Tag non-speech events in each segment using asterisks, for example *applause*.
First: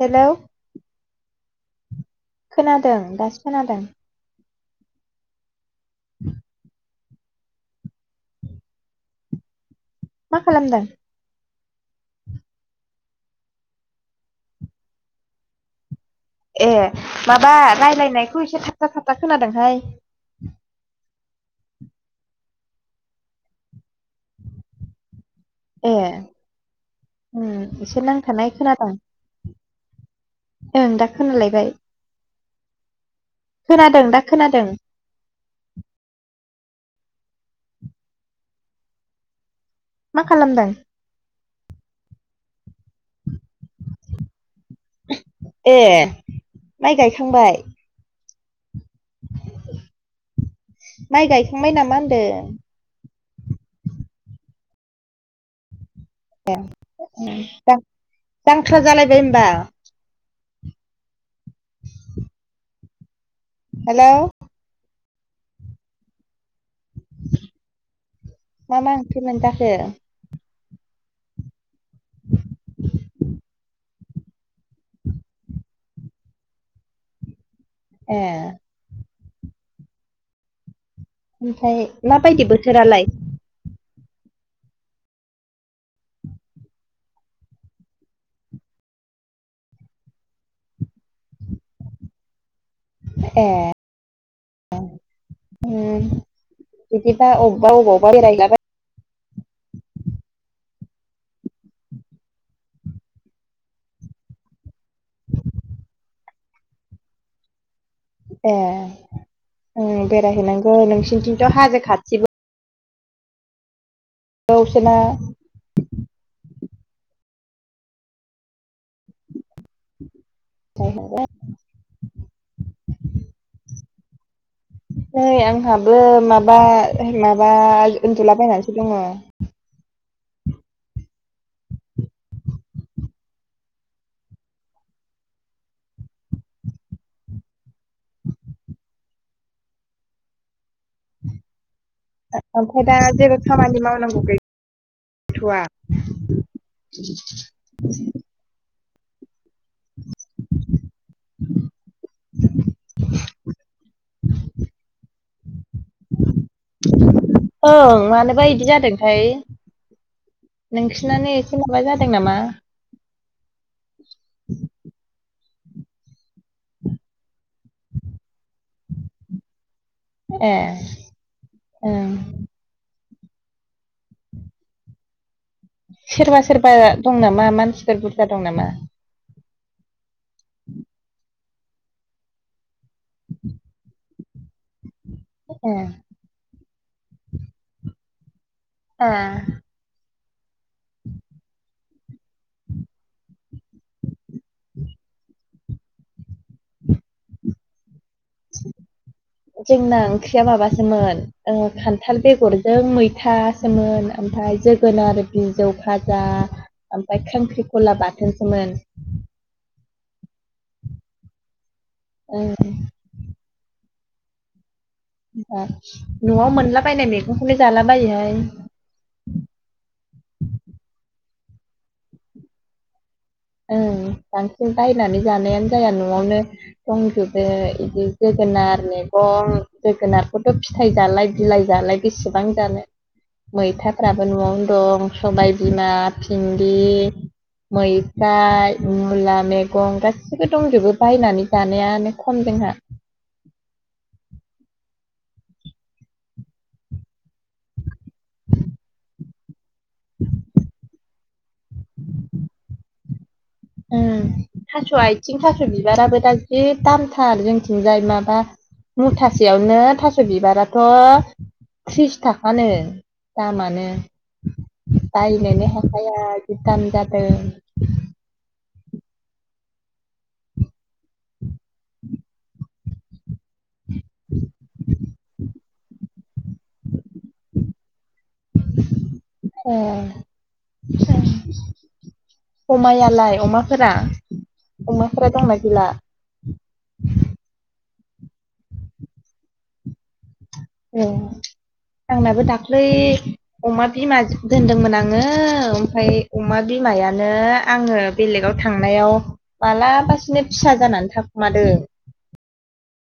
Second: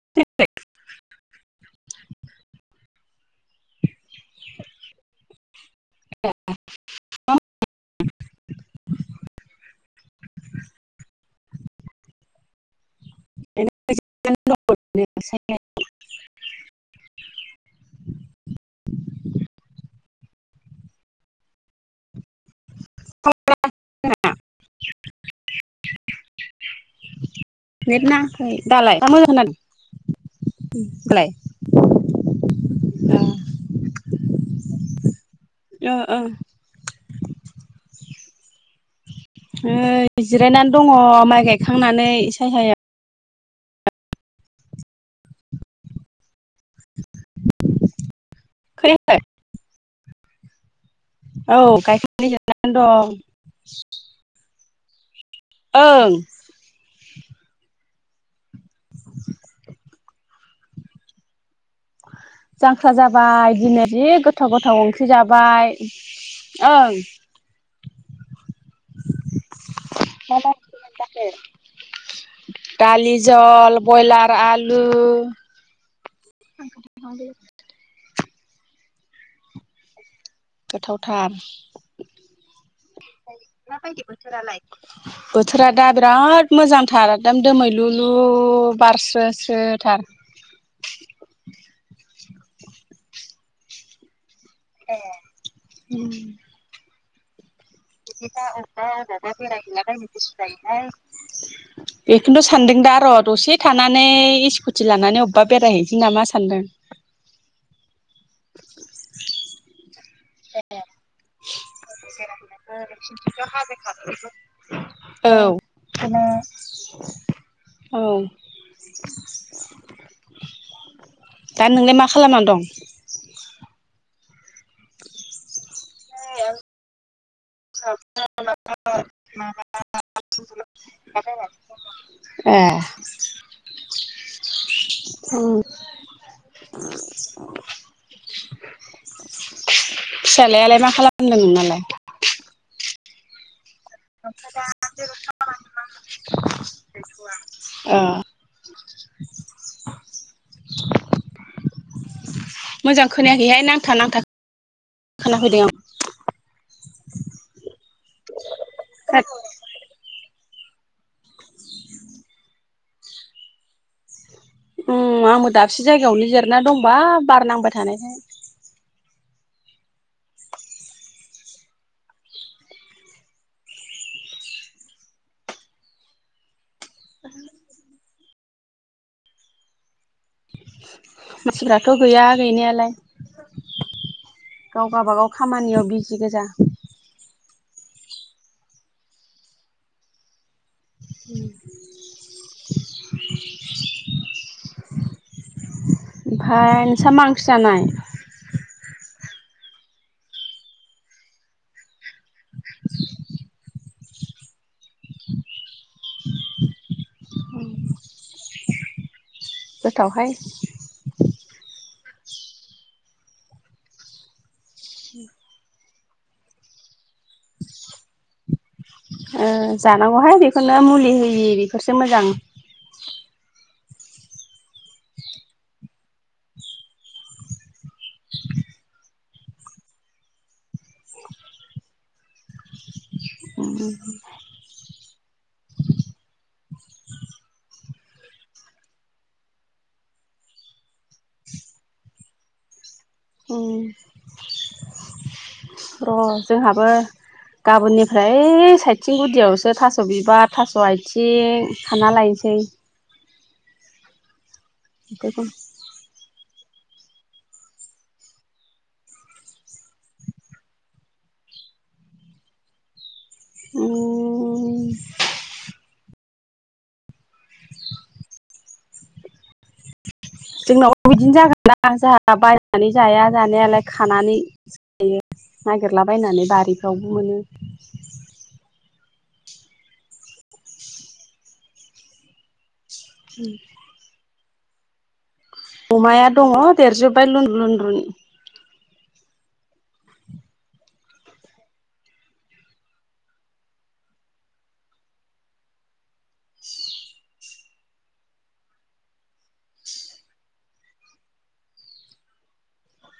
Hello platform खोनादों दासो खोनादों *inaudible* *inaudible* मा खालामदों? ओरैनो जिरायनानैदं ओरैनो ए माबा राय्लायनायखौ एसे थाबथा थाबथा खोनादोंहाय खोना दों नामा? ए उ नेट एसे नाङाखै नांथानाय खोनादोंं? दालाय दा मोजां खोनादों ओं दा खोनालायबाय। द खोनादों दा खोनादों? ओ ओ मा खालामदों? जिरायनानै दङ माइ गायखांनानै सायहायाव ए माइ गायखांबाय? खोनायाखै *inaudible* माइ औ गायखांबाय नामा होनदों? गायखेरनानै जनानै दं। ओं ए जांख्रा जालायबाय होमबा जांख्रा जाबाय दिनै हेलौ जि गोथाव गोथाव ओंख्रि सोजाबाय ओं मा मा ओंख्रिमोन जाखो? दलि जल। ब्रयलार आलु ए गोथाव ओमफाय माबायदि बोथोरालाय? *inaudible* बोथोरा दा बिराद मोजांथार एदम दोमैलुलु बारस्रो *unintelligible* *inaudible* ए ए उम बिदिबा औ बिदिबा अबेबा अबावबा बेरायहैला बायनो गोसो जायोहाय *inaudible* बेखोनथ' सानदों दा र' दसे थानानै स्कुटि लानानै अबेबा बेरायहैनोसै नामा सानदों *inaudible* ए उम बेरायहैनांगौ नोंसिनिथिंथ' हाजो खाथिबो *inaudible* औ बिदिनो औ *inaudible* बेरायहैनांगोन। दा नोंलाय मा खालामनानै दं नै आंहाबो माबा मा बा उन्दुलाबायनानैसो दङ ए उम फिसालायालाय मा खालामदों नोंनालाय ओमफाय दा जेबो खामानि मावनांगौ गैथ'वा *inaudible* ओ *inaudible* *inaudible* मोजां खोनायाखैहाय नांथा नांथा खोना फैदों आं ओं मानोबा इदि जादोंथाय आं। नोंसोनानो एसे माबा जादों नामा उम आंबो दाबसे जायगायावनो जिरना दंबा बार नांबाय थानायखाय ए ओम सोरबा सोरबा दं नामा मानसिफोर बुरजा दं नामा मानसिफ्राथ' गैया गैनायालाय *inaudible* गाव गाबागाव ए खामानियाव बिजि गोजा ए उम ओमफाय नोंसा मा ओंख्रि जानाय *inaudible* जोंना ओंख्रिया माबासोमोन ओ खान्थाल बेगरजों मैथासोमोन ओमफाय जोगोनार बिजौ भाजा ओमफाय खांख्रिखला बाथोनसोमोन गोथावहाय ओं होमबा न'आव मोनलाबायनाय मेगंखौलाय जाला बायोहाय ओ जानांगौहाय बेखोनो मुलि होयि बेफोरसो मोजां ओं बांसिन बायनानै जानायानो जाया न'आवनो दंजोबो इदि जोगोनारनो मैगं जोगोनारखौथ' फिथाइ जालाय बिलाइ जालाय बेसेबां जानो मैथाफ्राबो न'आवनो दं सबायबिमा फिन्दि मै जाय मुला मैगं गाससिबो दंजोबो बायनानै जानायानो खम जोंहा उम र' जोंहाबो गाबोननिफ्राय ओइ साइथिं गुदियाव सो थास' बिबार थास' आथिं खाना लायनोसै। उम थास' आथिं बेफोरखौ थास' बिबाराबो दा बे दामथार जोंथिंजाय माबा मुथासेयावनो थास' बिबाराथ' थ्रिस थाखानो। दामानो उम बायनोनो हाखाया जि दाम जादों। *inaudible* जोंनाव बो बिदिनो जागोन ना जोंहा बायनानै जाया जानायालाय खानानै जायो। नागिरलाबायनानै बारिफ्रावबो मोनो ओह अमायालाय अमाफोरा अमाफोरा दंनाय अमाया दङ देरजोब्बाय लुन्द्रुन लुन्द्रुन औ आंनाबो दाख्लै अमा बिमा दोनदोंमोन आङो ओमफ्राय अमा बिमायानो आङो बेलेगाव थांनायाव मालाबासिनो फिसा जानानै थाखुमादों।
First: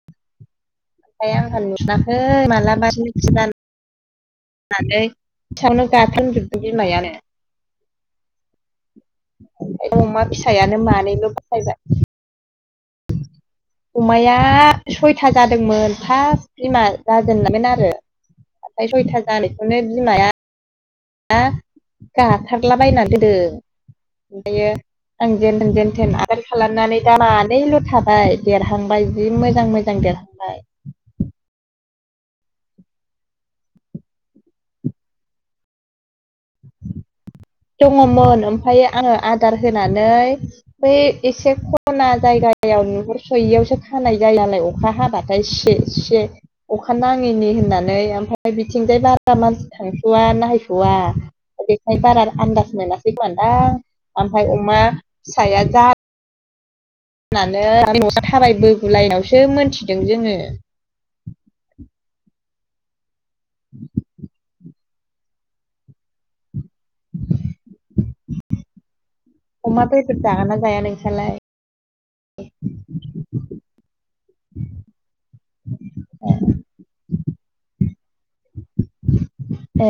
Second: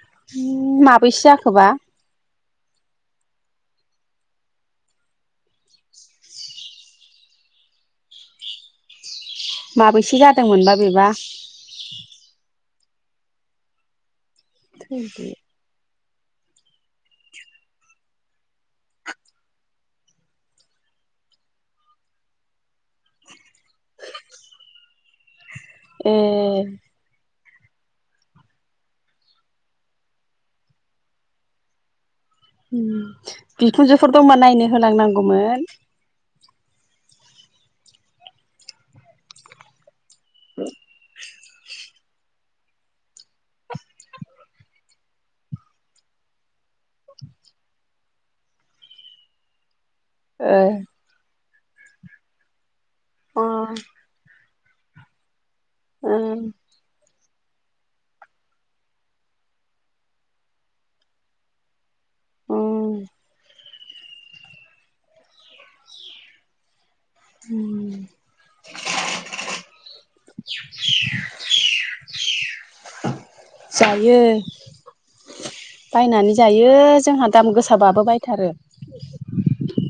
*unintelligible* ओमफ्राय आंहा जाखोबा नुवाखै मालाबानो *unintelligible* *unintelligible* जोबदों बिमायानो ओम माबैसे अमा जादोंमोनबा फिसायानो बेबा मानैबो *unintelligible* अमाया सयथा जादोंमोन फार्स्ट बिमा जाजेनायमोन आरो ओमफ्राय सयथा जानायखौनो बिमाया गाथारला बायना दोनदों ओमफ्रायो आं जेनथेन ए जेनथेन आबार खालामनानै दा मा नैल' थाबाय देरहांबाय जि मोजां मोजां देरहांबाय। बिखुनजोफोर दंबा नायनो होलांनांगौमोन दङमोन ओमफ्राय आङो आदार होनानै बै एसे खना जायगायाव नुहुर सयैयावसो खानाय जायोलाय अखा हाबाथाय सि-सि अखा नाङैनि होननानै ओमफ्राय बिथिंजाय बारा मान थांस'वा नायहैथ'वा बेखायनो बारा आन्दाज मोनासै खोमादां आमफ्राय अमा ओं होननानै न'आ थाबायबोगुलायनावसो मोनथिदों जोङो अ *inaudible* *inaudible* अमा बेदर जागोन ना जाया नोंसालाय? जायो बायनानै जायो जोंहा दाम गोसाबाबो बायथारो ए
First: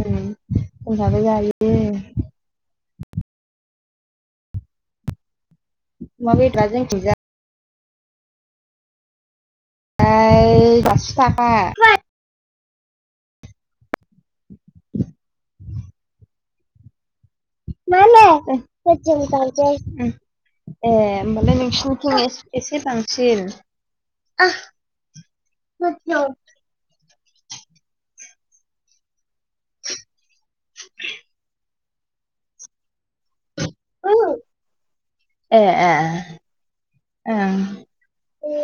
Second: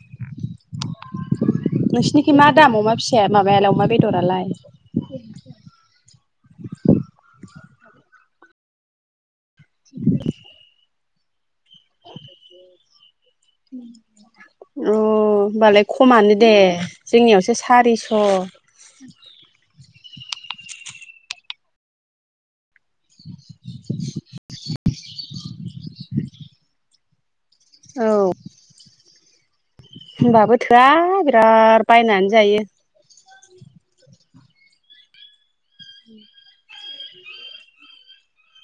उम जोंहाबो जायो अमा नोंसिनिखि मा दाम अमा फिसाया माबायालाय अमा बेदरालाय? अमा बेदराम जोंनिथिंजाय प्राय *unintelligible* थाखा अ होनोमबालाय खमानो दे जोंनियावसो सारिस' औ *unintelligible* ए होमबालाय नोंसिनिथिं एसे बांसिन औ होनबाबो थोआ बिराद बायनानै जायो *unintelligible* ओं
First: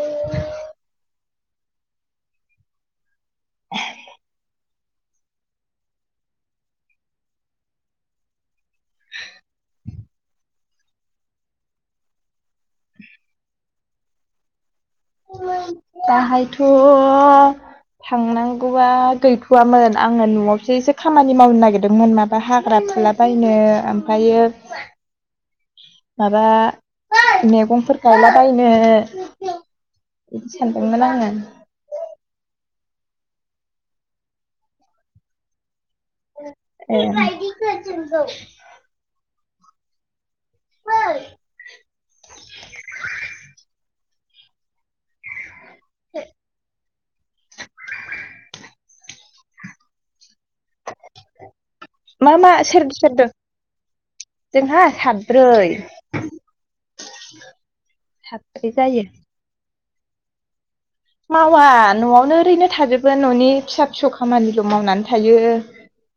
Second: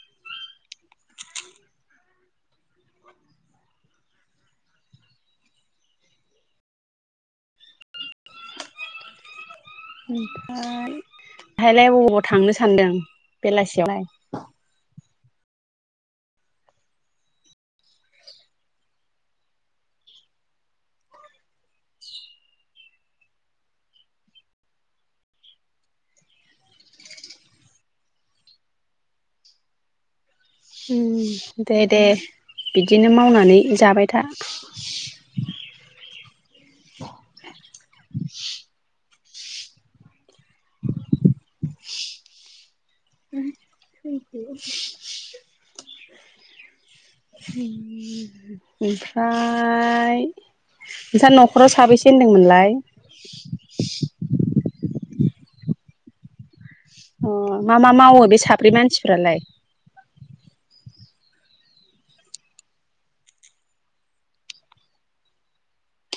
*unintelligible* *inaudible* ओमफ्राय बेहायलाय बबाव थांनो सान्दों बेलासि? *inaudible* दाहायथ' थांनांगौआ गैथ'वामोन आङो न'आवसो एसे खामानि मावनो नागिरदोंमोन माबा हाग्रा फुलाबायनो ओमफ्रायो माबा मैगंफोर गायलाबायनो बिदि उ सानदोंमोन आङो दे दे बिदिनो मावनानै जाबाय था *unintelligible* *inaudible* *inaudible* *inaudible* ओमफ्राय नोंस्रा न'खराव साबैसे मा मा होनदोंमोनलाय? सोर सोरदों ब्रै अ मा मा मावो बे साब्रै जायो मानसिफ्रालाय? मावा न'आवनो ओरैनो थाजोबो न'नि फिसा फिसौ खामानिल' मावनानै थायो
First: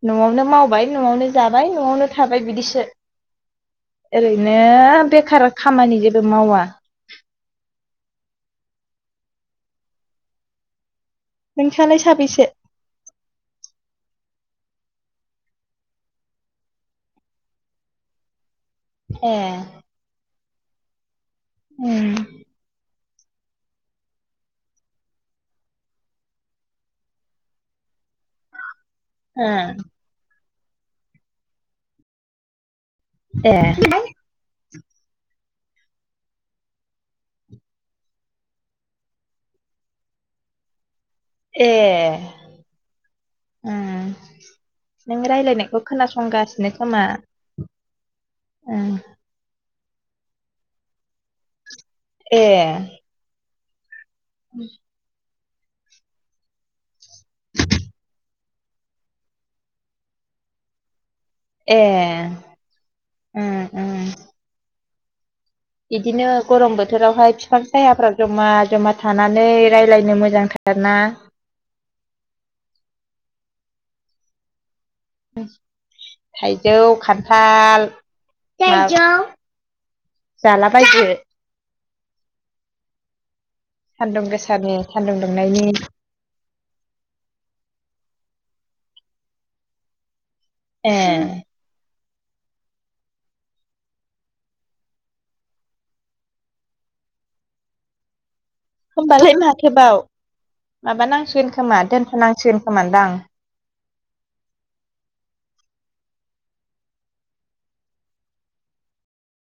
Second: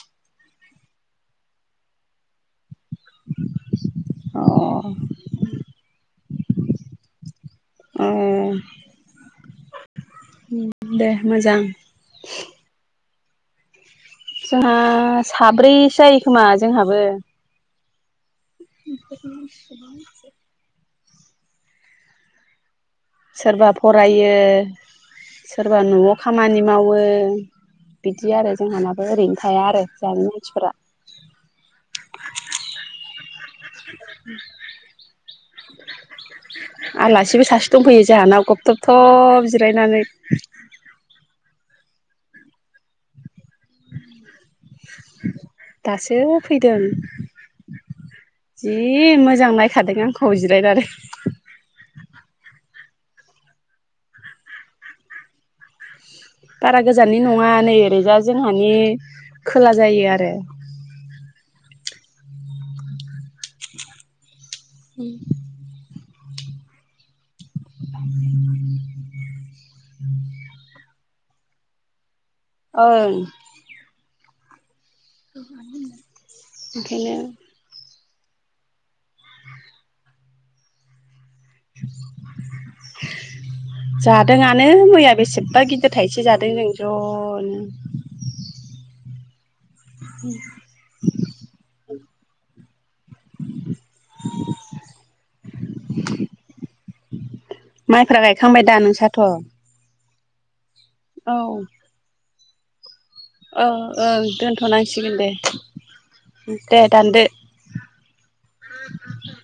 न'आवनो मावबाय न'आवनो जाबाय न'आवनो थाबाय बिदिसो। अ ओरैनो बेखार खामानि जेबो मावा‌। *unintelligible* दे मोजां। नोंसालाय साबैसे जोंहा साब्रैसो जायो खोमा जोंहाबो। ए *unintelligible* *unintelligible* सोरबा फरायो सोरबा न'आव खामानि मावो बिदि आरो जोंहा ओरैनो ओ थाया आरो जोंहानि मानसिफोरा। ए आलासिबो सासे दंफैयो जोंहानाव गबथब थब जिरायनानै ए नों रायज्लायनायखौ दासो खोनासंगासिनो फैदों खोमा जि उम मोजां नायखादों आंखौ जिरायनानै ए औ बारा गोजाननि नङा नै ओरैजा जोंहानि खोला जायो आरो ए उ बिदिनो गरम बोथोरावहाय बिफां सायाफ्राव जमा जमा थानानै रायज्लायनो मोजांथार ना? ओं। थाइजौ ओंखायनो खान्थाल जाला बायदो *inaudible* सान्दुं जादोंआनो गोसानि मैया सान्दुं बेसेबा दुंनायनि गिदिर थाइसे जादों जों ज' *inaudible* *inaudible* ए *inaudible* *inaudible* माइफ्रा गायखांबाय दा नोंसाथ? माबा औ नांसिगोन खोमा दोनथनांसिगोन खोमा दां अ ओं दोनथनांसिगोन दे दे दानदो *inaudible*